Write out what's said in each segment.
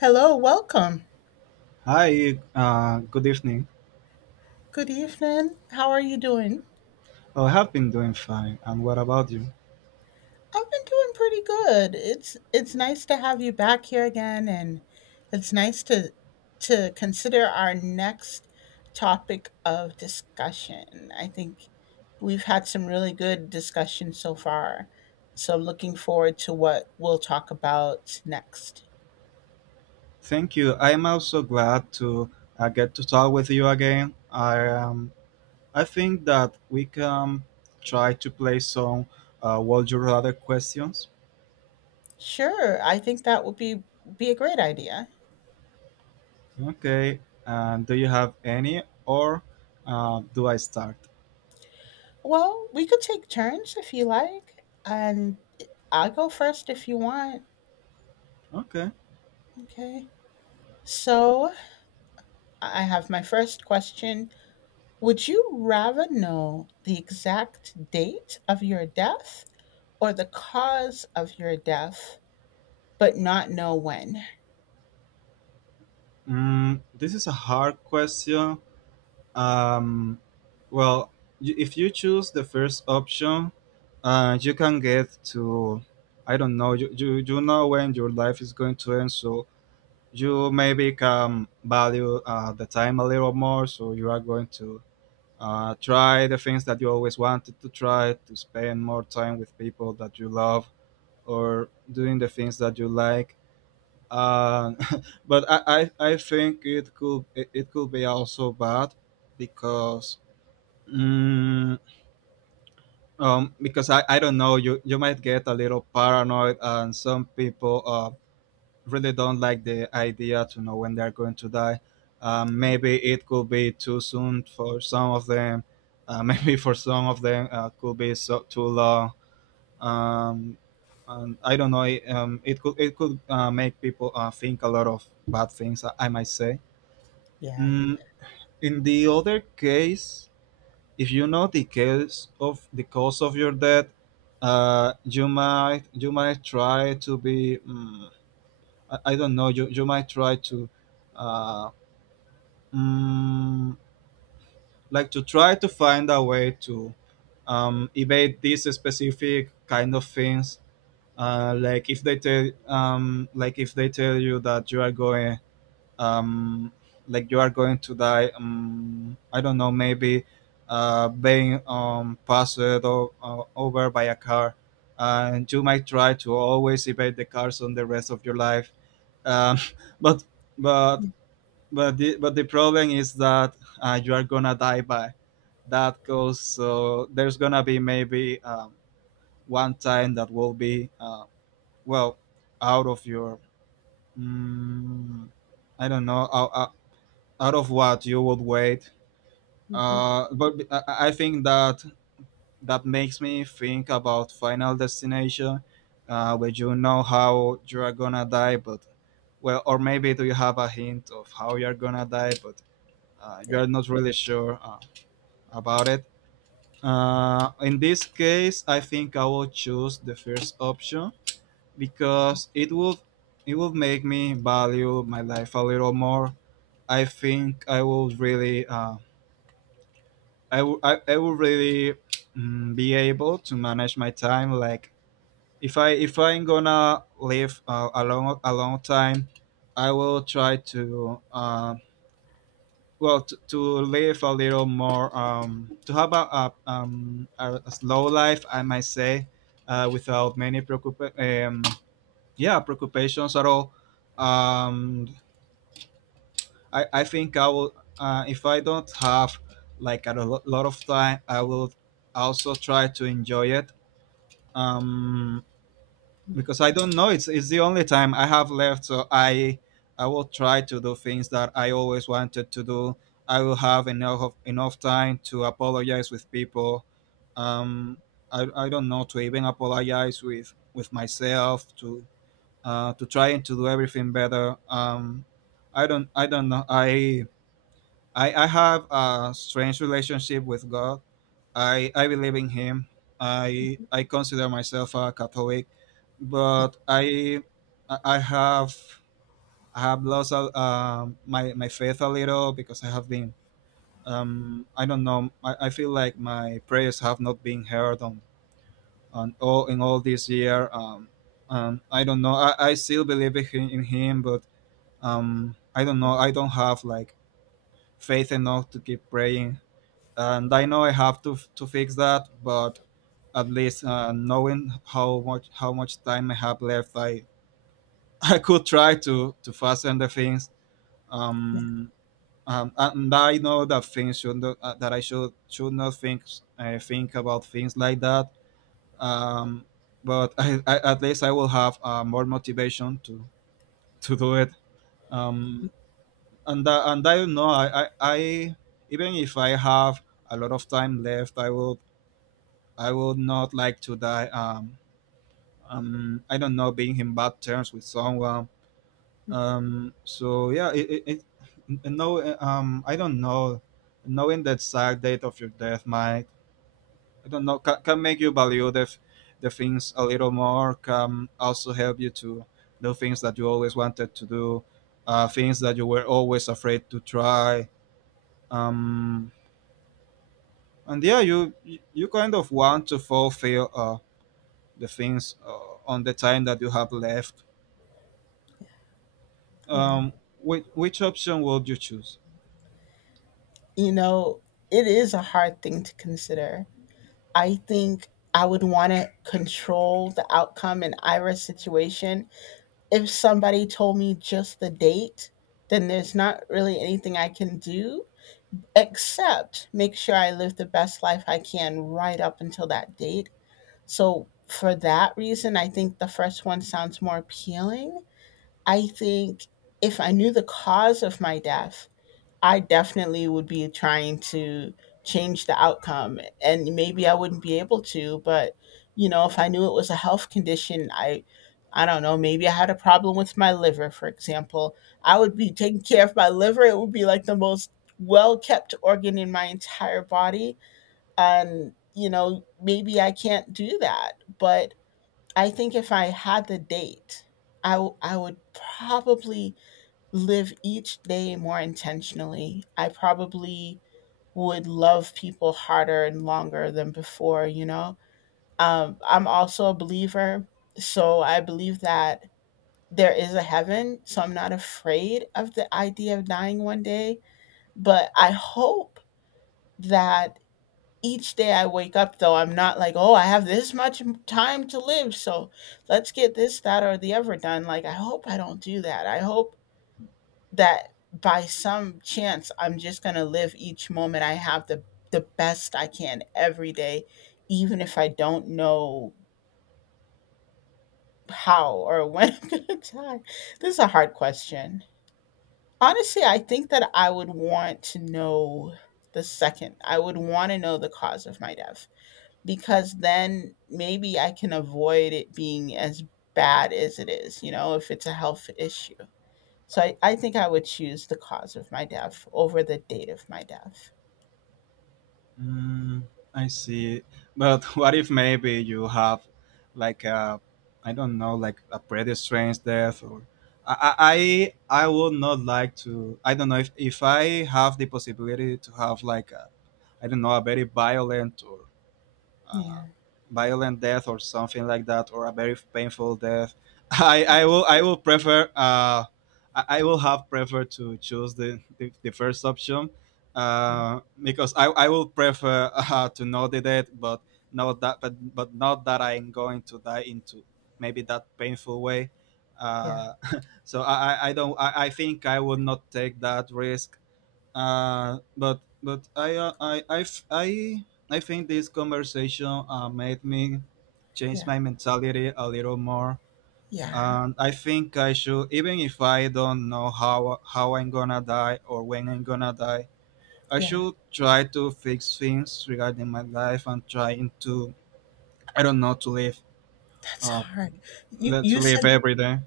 Hello, welcome. Hi, good evening. Good evening. How are you doing? Oh, I have been doing fine. And what about you? I've been doing pretty good. It's nice to have you back here again, and it's nice to consider our next topic of discussion. I think we've had some really good discussions so far. So I'm looking forward to what we'll talk about next. Thank you. I'm also glad to get to talk with you again. I think that we can try to play some Would You Rather questions. Sure, I think that would be a great idea. Okay. And do you have any, or do I start? Well, we could take turns if you like, and I'll go first if you want. Okay. Okay. So I have my first question. Would you rather know the exact date of your death, or the cause of your death, but not know when? Mm, this is a hard question. Um, well, if you choose the first option, you can get to, I don't know, you know when your life is going to end, so you maybe can value the time a little more, so you are going to try the things that you always wanted to try, to spend more time with people that you love, or doing the things that you like. Uh, but I think it it could be also bad because Mm, because I don't know, you might get a little paranoid, and some people really don't like the idea to know when they're going to die. Maybe it could be too soon for some of them. Yeah. Maybe for some of them, could be so too long. Um, and I don't know. It, it could make people think a lot of bad things, I might say. Yeah. Mm, in the other case, if you know the cause of your death, you might try to be I don't know, you might try to uh, mm, like to try to find a way to evade these specific kind of things. Like if they tell like if they tell you that you are going um, like you are going to die I don't know, maybe being over by a car, and you might try to always evade the cars on the rest of your life, um, but but but but the problem is that you are gonna die by that cause, so there's gonna be maybe one time that will be well, out of your mm, I don't know, out of what you would wait. Mm-hmm. But I think that that makes me think about Final Destination, where you know how you are gonna die, but well, or maybe do you have a hint of how you are gonna die, but you Yeah. are not really sure about it. In this case, I think I will choose the first option because it would make me value my life a little more. I think I would really. I will really be able to manage my time. Like if I'm gonna live a long time, I will try to well, to live a little more, to have a slow life, I might say, without many yeah, preoccupations at all. Um, I think I will, if I don't have like a lot of time, I will also try to enjoy it. Um, because I don't know, it's the only time I have left, so I will try to do things that I always wanted to do. I will have enough enough time to apologize with people. Um, I don't know, to even apologize with myself, to trying to do everything better. I don't know. I have a strange relationship with God. I believe in Him. I consider myself a Catholic, but I have, my faith a little, because I have been I don't know, I feel like my prayers have not been heard on all in all this year. I don't know. I still believe in, in Him, but I don't know. I don't have like faith enough to keep praying, and I know I have to fix that. But at least, knowing how much time I have left, I I could try to fasten the things. Yeah. Um, and I know that things should not, that I should not think about things like that. Um, but at least I will have more motivation to do it. Um, and and I don't know, I even if I have a lot of time left, I would not like to die. I don't know, being in bad terms with someone. So yeah, it n- no, I don't know. Knowing that sad date of your death might, I don't know, can make you value the things a little more. Can also help you to do things that you always wanted to do, things that you were always afraid to try. Um, and yeah, you kind of want to fulfill the things on the time that you have left, Yeah. um, which option would you choose? You know, it is a hard thing to consider. I think I would want to control the outcome in Ira's situation. If somebody told me just the date, then there's not really anything I can do except make sure I live the best life I can right up until that date. So, for that reason, I think the first one sounds more appealing. I think if I knew the cause of my death, I definitely would be trying to change the outcome, and maybe I wouldn't be able to, but you know, if I knew it was a health condition, I don't know, maybe I had a problem with my liver, for example. I would be taking care of my liver. It would be like the most well-kept organ in my entire body. And, you know, maybe I can't do that, but I think if I had the date, I would probably live each day more intentionally. I probably would love people harder and longer than before, you know? I'm also a believer, so I believe that there is a heaven, so I'm not afraid of the idea of dying one day. But I hope that each day I wake up, though, I'm not like, oh, I have this much time to live, so let's get this, that, or the other done. Like, I hope I don't do that. I hope that by some chance I'm just going to live each moment I have the best I can every day, even if I don't know how or when I'm going to die. This is a hard question. Honestly, I think that I would want to know the second. I would want to know the cause of my death, because then maybe I can avoid it being as bad as it is, you know, if it's a health issue. So I think I would choose the cause of my death over the date of my death. Mm, I see. But what if maybe you have like a, I don't know, like a pretty strange death, or I would not like to. I don't know if I have the possibility to have like a, I don't know, a very violent or uh, Yeah, violent death or something like that, or a very painful death, I will prefer, I will have prefer to choose the first option, yeah, because I will prefer to know the death, but not that, but not that I'm going to die into maybe that painful way. yeah, Uh, so I think I would not take that risk, but I think this conversation made me change yeah, my mentality a little more. yeah, And I think I should, even if I don't know how I'm gonna die or when I'm gonna die, I yeah. should try to fix things regarding my life, and trying to I don't know to live That's uh hard. You to you live said every day.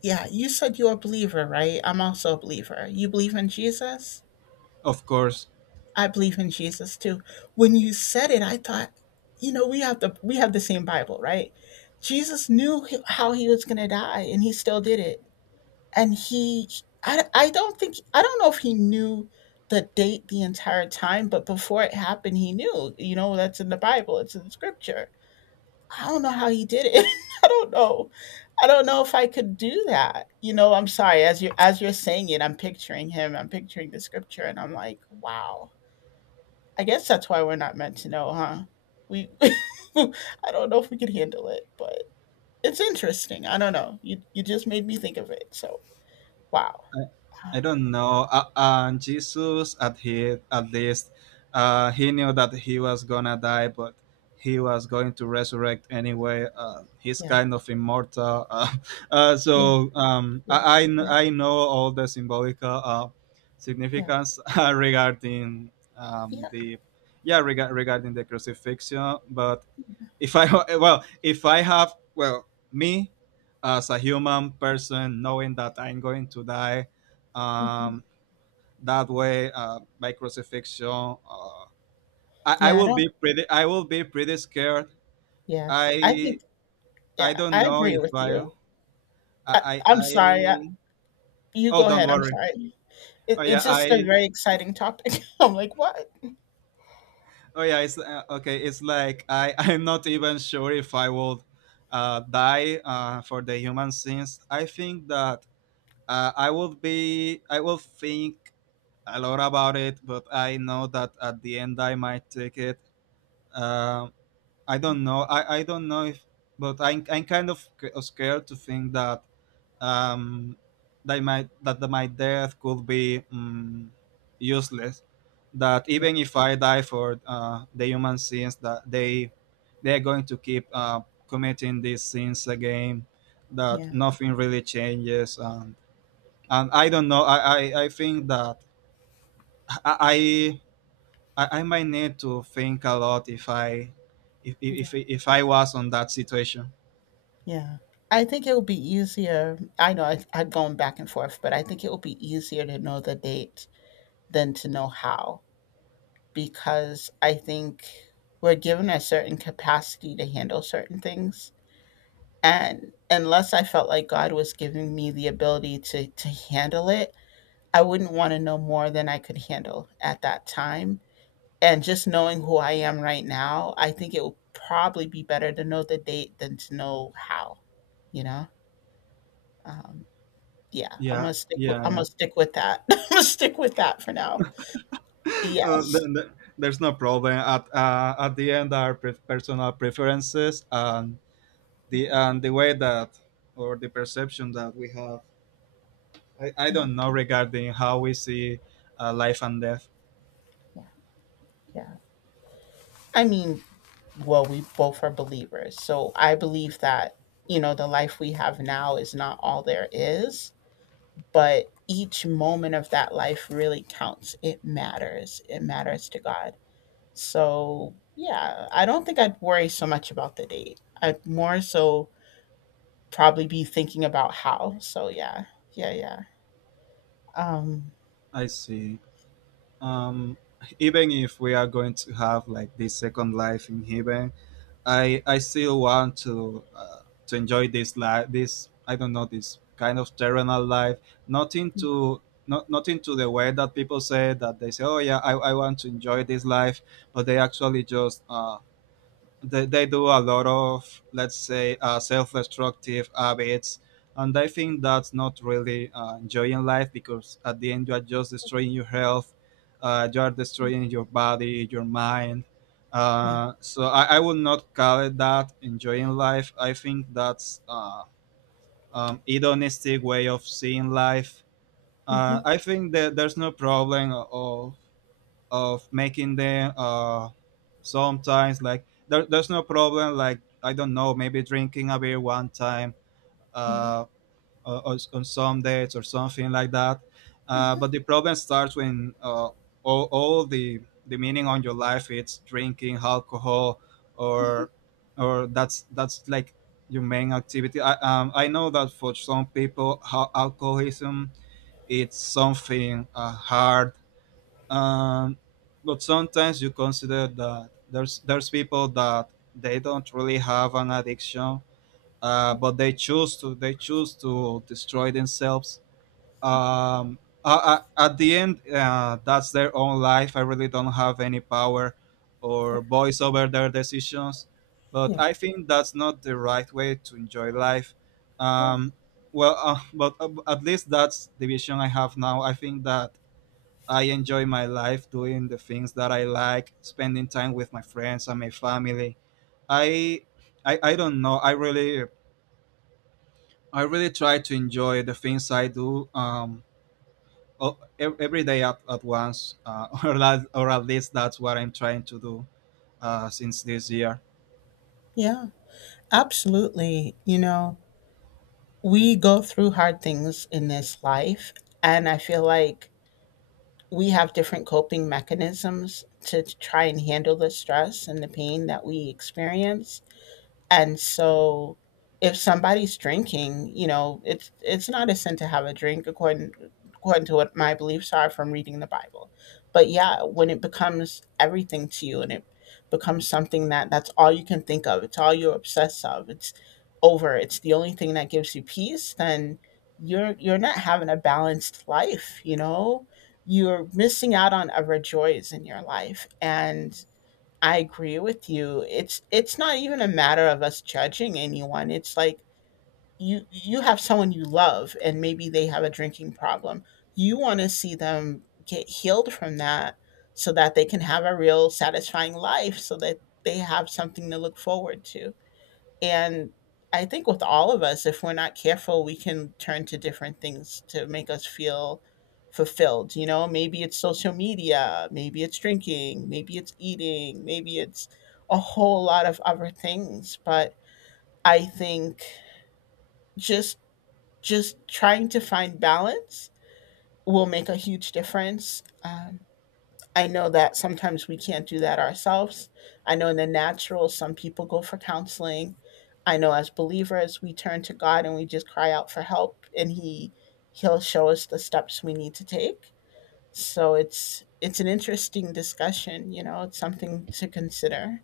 yeah, you said you're a believer, right? I'm also a believer. You believe in Jesus? Of course, I believe in Jesus too. When you said it, I thought, you know, we have the same Bible, right? Jesus knew how he was going to die, and he still did it. And he I don't think. I don't know if he knew the date the entire time, but before it happened, he knew, you know. That's in the Bible, it's in the scripture. I don't know how he did it. I don't know. I don't know if I could do that, you know. I'm sorry, as you 're saying it, I'm picturing him, I'm picturing the scripture, and I'm like, wow. I guess that's why we're not meant to know, huh? We I don't know if we could handle it, but it's interesting. I don't know, you just made me think of it, so wow. I, I don't know. Jesus, at he, at least, he knew that he was gonna die, but he was going to resurrect anyway. He's Yeah. kind of immortal. Yeah, yeah, I know all the symbolical yeah, significance regarding yeah. the yeah, regarding the crucifixion. But if I well, if I have, well, me as a human person, knowing that I'm going to die, Mhm. um, that way, by crucifixion, I Yeah, I will don't. be pretty. I will be pretty scared. Yeah, I I think. I Yeah, don't I know agree if with you. I, I'm sorry. I, I, you oh, go don't ahead. I'm worry. sorry. It, Oh yeah, it's just a I. very exciting topic. I'm like, what? Oh yeah, it's okay. It's like I I'm not even sure if I would die for the human sins. I think that I would be I will think a lot about it, but I know that at the end I might take it. Um I don't know. I don't know if, but I'm kind of scared to think that um that might, that my death could be useless. That Yeah, even if I die for the human sins, that they're going to keep committing these sins again. That yeah, nothing really changes. And I don't know, I think that I, I might need to think a lot if yeah, if I was on that situation. yeah. I think it will be easier. I know I'm going back and forth, but I think it will be easier to know the date than to know how, because I think we're given a certain capacity to handle certain things. And unless I felt like God was giving me the ability to handle it, I wouldn't want to know more than I could handle at that time. And just knowing who I am right now, I think it would probably be better to know the date than to know how, you know? Um, yeah, Yeah, yeah, I'm gonna yeah. stick with that. I'm gonna stick with that for now. uh, Yes. th- th- there's no problem. At the end are pre- personal preferences, and Yeah, the way that, or the perception that we have, I yeah, don't know, regarding how we see life and death. yeah, yeah. I mean, well, we both are believers. So I believe that, you know, the life we have now is not all there is, but each moment of that life really counts. It matters. It matters to God. So, yeah, I don't think I'd worry so much about the date. I'd more so probably be thinking about how. So, yeah, yeah, yeah. Um, I see. Um, even if we are going to have like this second life in heaven, I still want to enjoy this life. This, I don't know, this kind of terrenal life. Nothing to Not nothing to the way that they say, oh yeah, I want to enjoy this life, but they actually just they do a lot of, let's say, self-destructive habits. And I think that's not really enjoying life, because at the end you are just destroying your health, you are destroying your body, your mind. yeah. So, I would not call it that enjoying life. I think that's hedonistic way of seeing life. Hmm. I think that there's no problem of making them, sometimes, like, there's no problem, like, I don't know, maybe drinking a beer one time Hmm. uh, on some dates or something like that. But Hmm. the problem starts when, all the meaning on your life, it's drinking alcohol, Hmm. or or that's like your main activity. I know that for some people, alcoholism, it's something hard. um, but sometimes you consider that there's people that they don't really have an addiction, but they choose to destroy themselves. um, at the end, that's their own life. I really don't have any power Yeah, or voice over their decisions. But yeah, I think that's not the right way to enjoy life. yeah, um, well, but at least that's the vision I have now. I think that I enjoy my life doing the things that I like, spending time with my friends and my family. I I don't know. I really try to enjoy the things I do, every day, at once, or, at least that's what I'm trying to do, since this year. yeah. Absolutely. You know, we go through hard things in this life, and I feel like we have different coping mechanisms to try and handle the stress and the pain that we experience. And so if somebody's drinking, you know, it's not a sin to have a drink according to what my beliefs are from reading the Bible. But yeah, when it becomes everything to you and it becomes something that that's all you can think of, it's all you're obsessed of, it's over, it's the only thing that gives you peace, then you're not having a balanced life, you know? You're missing out on other joys in your life. And I agree with you. It's not even a matter of us judging anyone. It's like you have someone you love, and maybe they have a drinking problem. You want to see them get healed from that, so that they can have a real satisfying life, so that they have something to look forward to. And I think with all of us, if we're not careful, we can turn to different things to make us feel fulfilled. You know, maybe it's social media, maybe it's drinking, maybe it's eating, maybe it's a whole lot of other things. But I think just just trying to find balance will make a huge difference. I know that sometimes we can't do that ourselves. I know in the natural, some people go for counseling. I know as believers, we turn to God and we just cry out for help, and he He'll show us the steps we need to take. So it's an interesting discussion. You know, it's something to consider.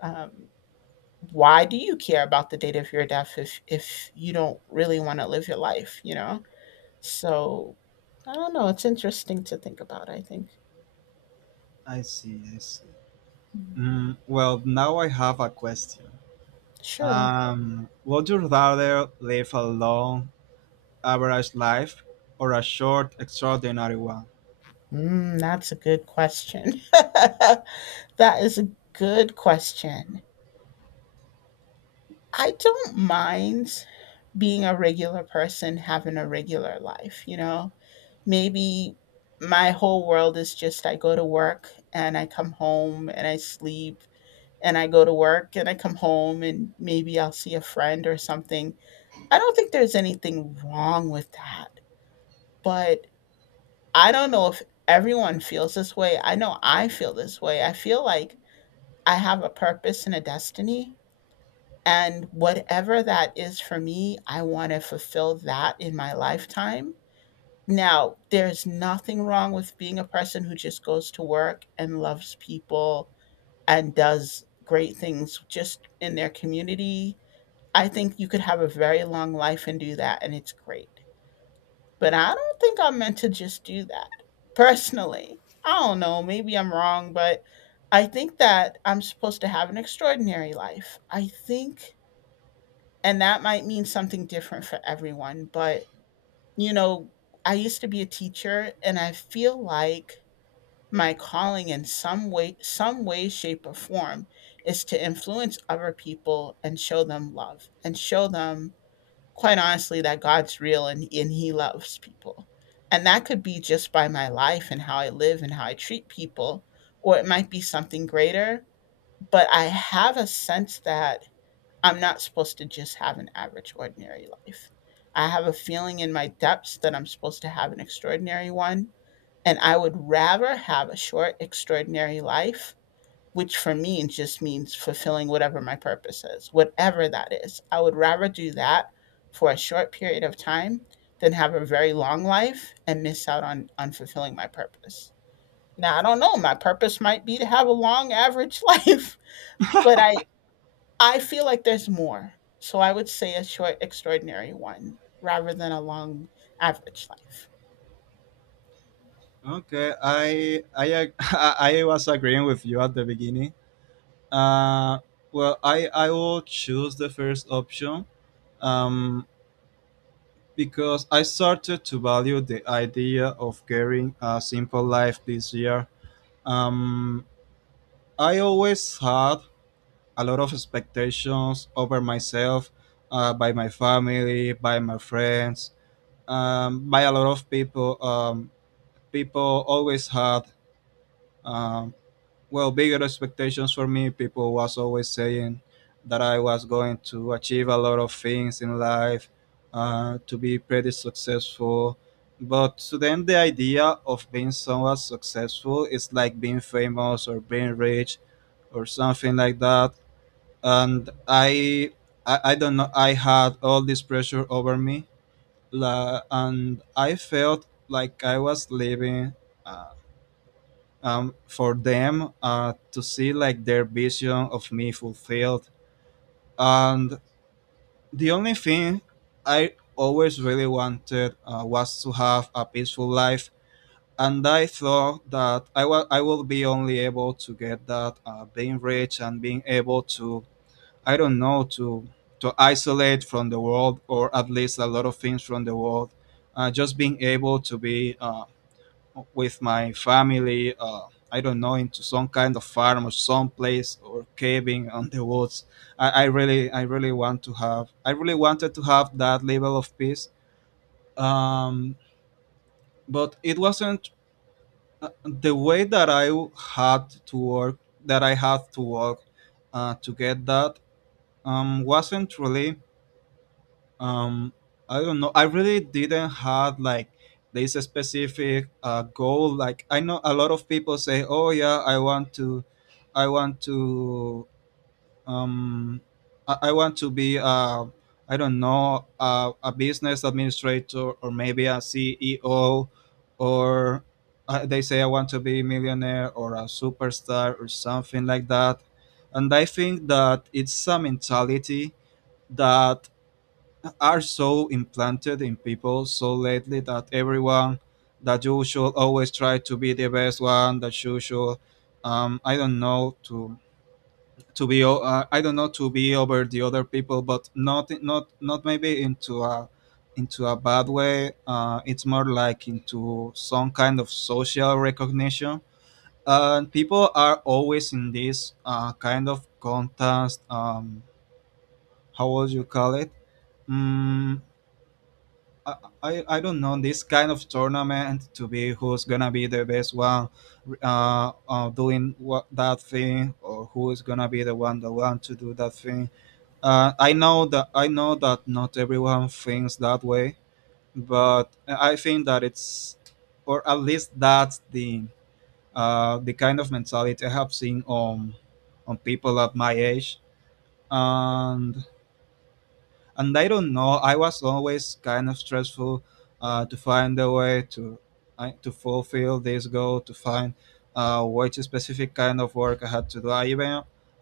Um, why do you care about the date of your death if you don't really want to live your life? You know, so I don't know. It's interesting to think about. I think I see, I see. Well, now I have a question. sure. Would you rather live a long, average life, or a short, extraordinary one? Mm, that's a good question. That is a good question. I don't mind being a regular person, having a regular life, you know? Maybe my whole world is just I go to work and I come home and I sleep, and I go to work and I come home and maybe I'll see a friend or something. I don't think there's anything wrong with that, but I don't know if everyone feels this way. I know I feel this way. I feel like I have a purpose and a destiny. And whatever that is for me, I want to fulfill that in my lifetime. Now, there's nothing wrong with being a person who just goes to work and loves people and does great things just in their community. I think you could have a very long life and do that, and it's great. But I don't think I'm meant to just do that. Personally, I don't know. Maybe I'm wrong, but I think that I'm supposed to have an extraordinary life. I think, and that might mean something different for everyone. But, you know, I used to be a teacher and I feel like my calling, in some way, shape, or form, is to influence other people and show them love and show them quite honestly that God's real, and he loves people. And that could be just by my life and how I live and how I treat people, or it might be something greater, but I have a sense that I'm not supposed to just have an average ordinary life. I have a feeling in my depths that I'm supposed to have an extraordinary one, and I would rather have a short extraordinary life, which for me just means fulfilling whatever my purpose is, whatever that is. I would rather do that for a short period of time than have a very long life and miss out on, fulfilling my purpose. Now, I don't know, my purpose might be to have a long average life, but I feel like there's more. So I would say a short, extraordinary one rather than a long average life. Okay, I was agreeing with you at the beginning. Well, I will choose the first option. Um, because I started to value the idea of carrying a simple life this year. Um, I always had a lot of expectations over myself, by my family, by my friends, by a lot of people. People always had, um well, bigger expectations for me. People was always saying that I was going to achieve a lot of things in life, to be pretty successful. But, to them, the idea of being somewhat successful is like being famous or being rich or something like that. And I don't know, I had all this pressure over me, and I felt like I was living, for them, to see like their vision of me fulfilled. And the only thing I always really wanted, was to have a peaceful life. And I thought that I will be only able to get that, being rich and being able to, I don't know, to isolate from the world, or at least a lot of things from the world. Just being able to be, with my family. I don't know, into some kind of farm, or some place, or caving on the woods. I really wanted to have that level of peace. Um, but it wasn't, the way that had to work. That I had to work, to get that, wasn't really, um I don't know, I really didn't have like this specific goal. Like, I know a lot of people say, oh yeah, I want to, um I want to be, I don't know, a business administrator, or maybe a CEO, or, they say I want to be a millionaire, or a superstar, or something like that. And I think that it's a mentality that are so implanted in people so lately, that everyone, that you should always try to be the best one, that you should, I don't know, to be I don't know, to be over the other people, but not not not maybe into a bad way. It's more like into some kind of social recognition, and people are always in this, kind of contest. How would you call it? Mm, I, I don't know, this kind of tournament to be who's gonna be the best one, doing what, that thing, or who is gonna be the one that want to do that thing. I know that not everyone thinks that way, but I think that it's, or at least that's the kind of mentality I have seen on people at my age. And, I don't know, I was always kind of stressful, to find a way to, I to fulfill this goal, to find, which specific kind of work I had to do.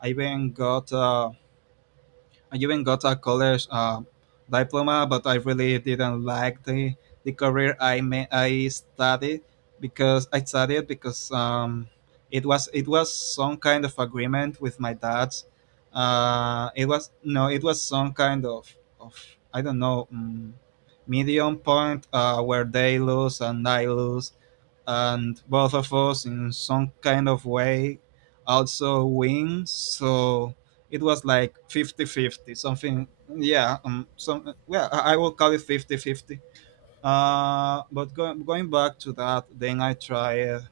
I even got uh, I even got a college, diploma, but I really didn't like the career I studied. Because I studied because, it was some kind of agreement with my dad's. It was, no, it was some kind of, I don't know, medium point, where they lose and I lose, and both of us in some kind of way also win. So it was like fifty-fifty. Something. Yeah. Some Well, I will call it fifty-fifty. But going back to that, then I tried,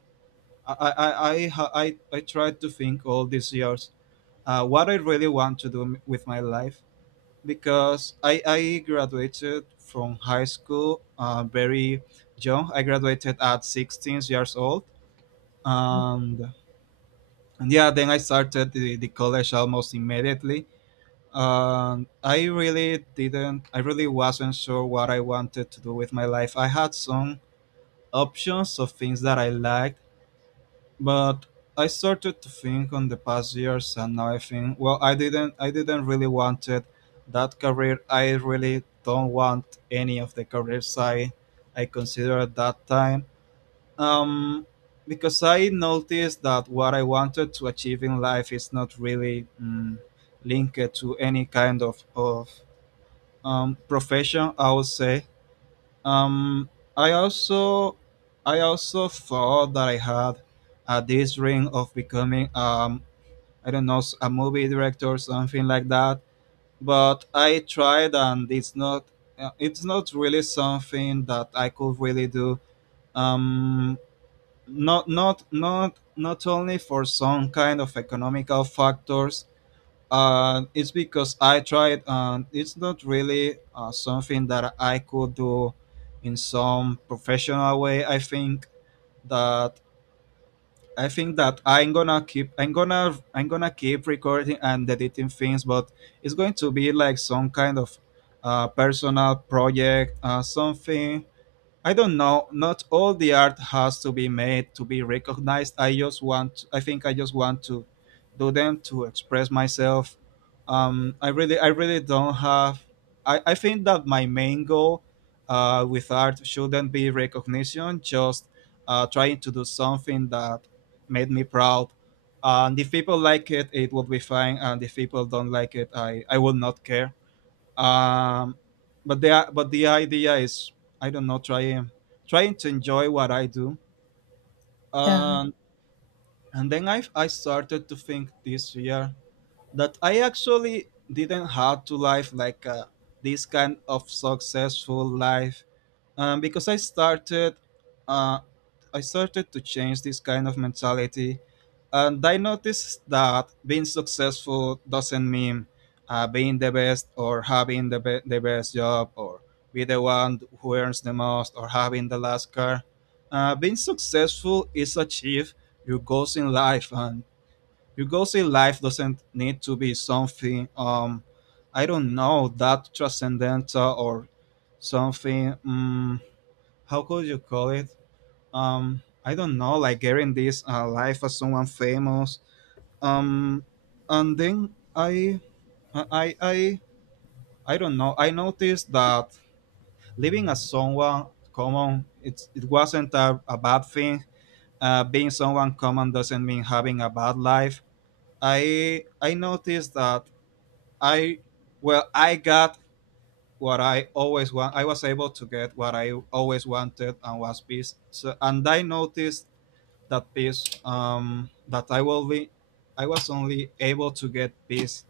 I ha- I tried to think all these years, what I really want to do, with my life. Because I graduated from high school, very young. I graduated at 16 years old, and, and yeah, then I started the college almost immediately. And I really wasn't sure what I wanted to do with my life. I had some options of things that I liked, but I started to think on the past years, and now I think, well, I didn't really wanted that career. I really don't want any of the careers I considered at that time, um, because I noticed that what I wanted to achieve in life is not really, linked to any kind of, profession, I would say. Um, I also I also thought that I had, this dream of becoming, I don't know, a movie director or something like that. But I tried, and it's not, it's not really something that I could really do. Um, Not only for some kind of economical factors, it's because I tried, and it's not really, something that I could do in some professional way. I think that I'm gonna keep recording and editing things, but it's going to be like some kind of, personal project, something. I don't know. Not all the art has to be made to be recognized. I think I just want to do them to express myself. I really don't have. I think that my main goal, with art shouldn't be recognition. Just, trying to do something that made me proud. And if people like it will be fine. And if people don't like it, I will not care, um, but the idea is, I don't know, trying, to enjoy what I do. Yeah. And and then I started to think this year that I actually didn't have to live like, this kind of successful life, because uh, I started to change this kind of mentality. And I noticed that being successful doesn't mean, being the best, or having the best job, or be the one who earns the most, or having the last car. Being successful is achieve your goals in life, and your goals in life doesn't need to be something, I don't know, that transcendental, or something. How could you call it? I don't know, like getting this, life as someone famous. Um, and then, I, I, I don't know. I noticed that living as someone common, it wasn't a bad thing. Being someone common doesn't mean having a bad life. I noticed that, I, well, I got what I always want. I was able to get what I always wanted, and was peace. So, and I noticed that piece, that I will be I was only able to get this,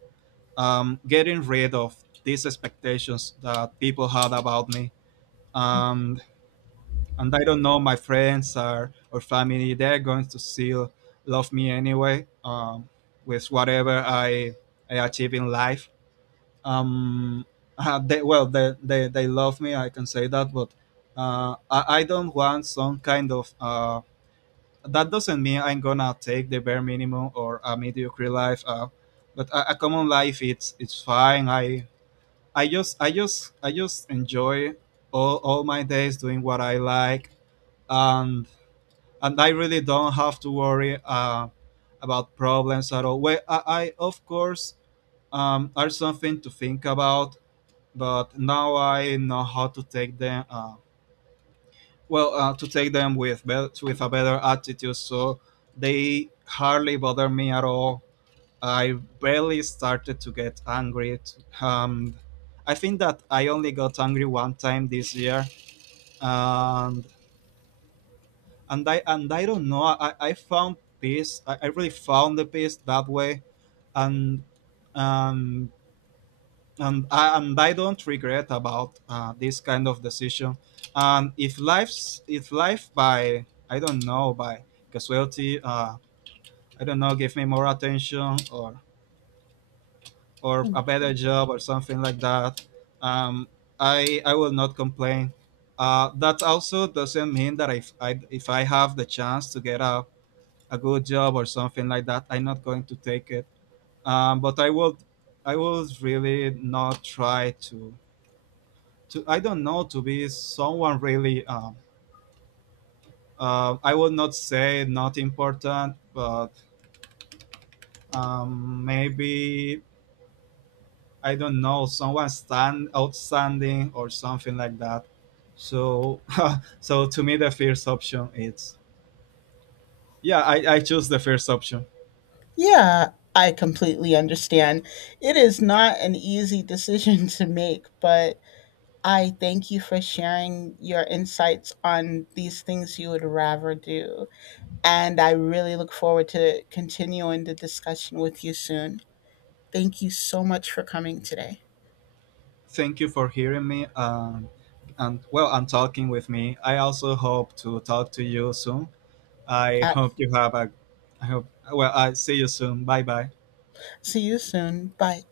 getting rid of these expectations that people had about me. And and I don't know, my friends, or, family, they're going to still love me anyway, with whatever I achieve in life. um, well, they love me, I can say that. But, I don't want some kind of, that doesn't mean I'm gonna take the bare minimum or a mediocre life. But a common life, it's fine. I just enjoy all my days doing what I like. And and I really don't have to worry, about problems at all. Well, I of course, are something to think about, but now I know how to take them. Well, to take them with, bet with a better attitude, so they hardly bother me at all. I barely started to get angry. I think that I only got angry one time this year. And and i and i don't know i, I found peace. I really found the peace that way. And um, and I don't regret about, this kind of decision. And if life, by I don't know, by casualty, I don't know, give me more attention, or, a better job or something like that, um, I will not complain. That also doesn't mean that if I have the chance to get a good job or something like that, I'm not going to take it. But I would really not try to I don't know, to be someone really. I would not say not important, but, maybe I don't know, someone, stand outstanding, or something like that. So to me the first option is, yeah, I choose the first option. Yeah, I completely understand. It is not an easy decision to make, but I thank you for sharing your insights on these things you would rather do. And I really look forward to continuing the discussion with you soon. Thank you so much for coming today. Thank you for hearing me, and well, and talking with me. I also hope to talk to you soon. I Uh, hope you have a I hope, well, I see you soon. Bye bye. See you soon. Bye.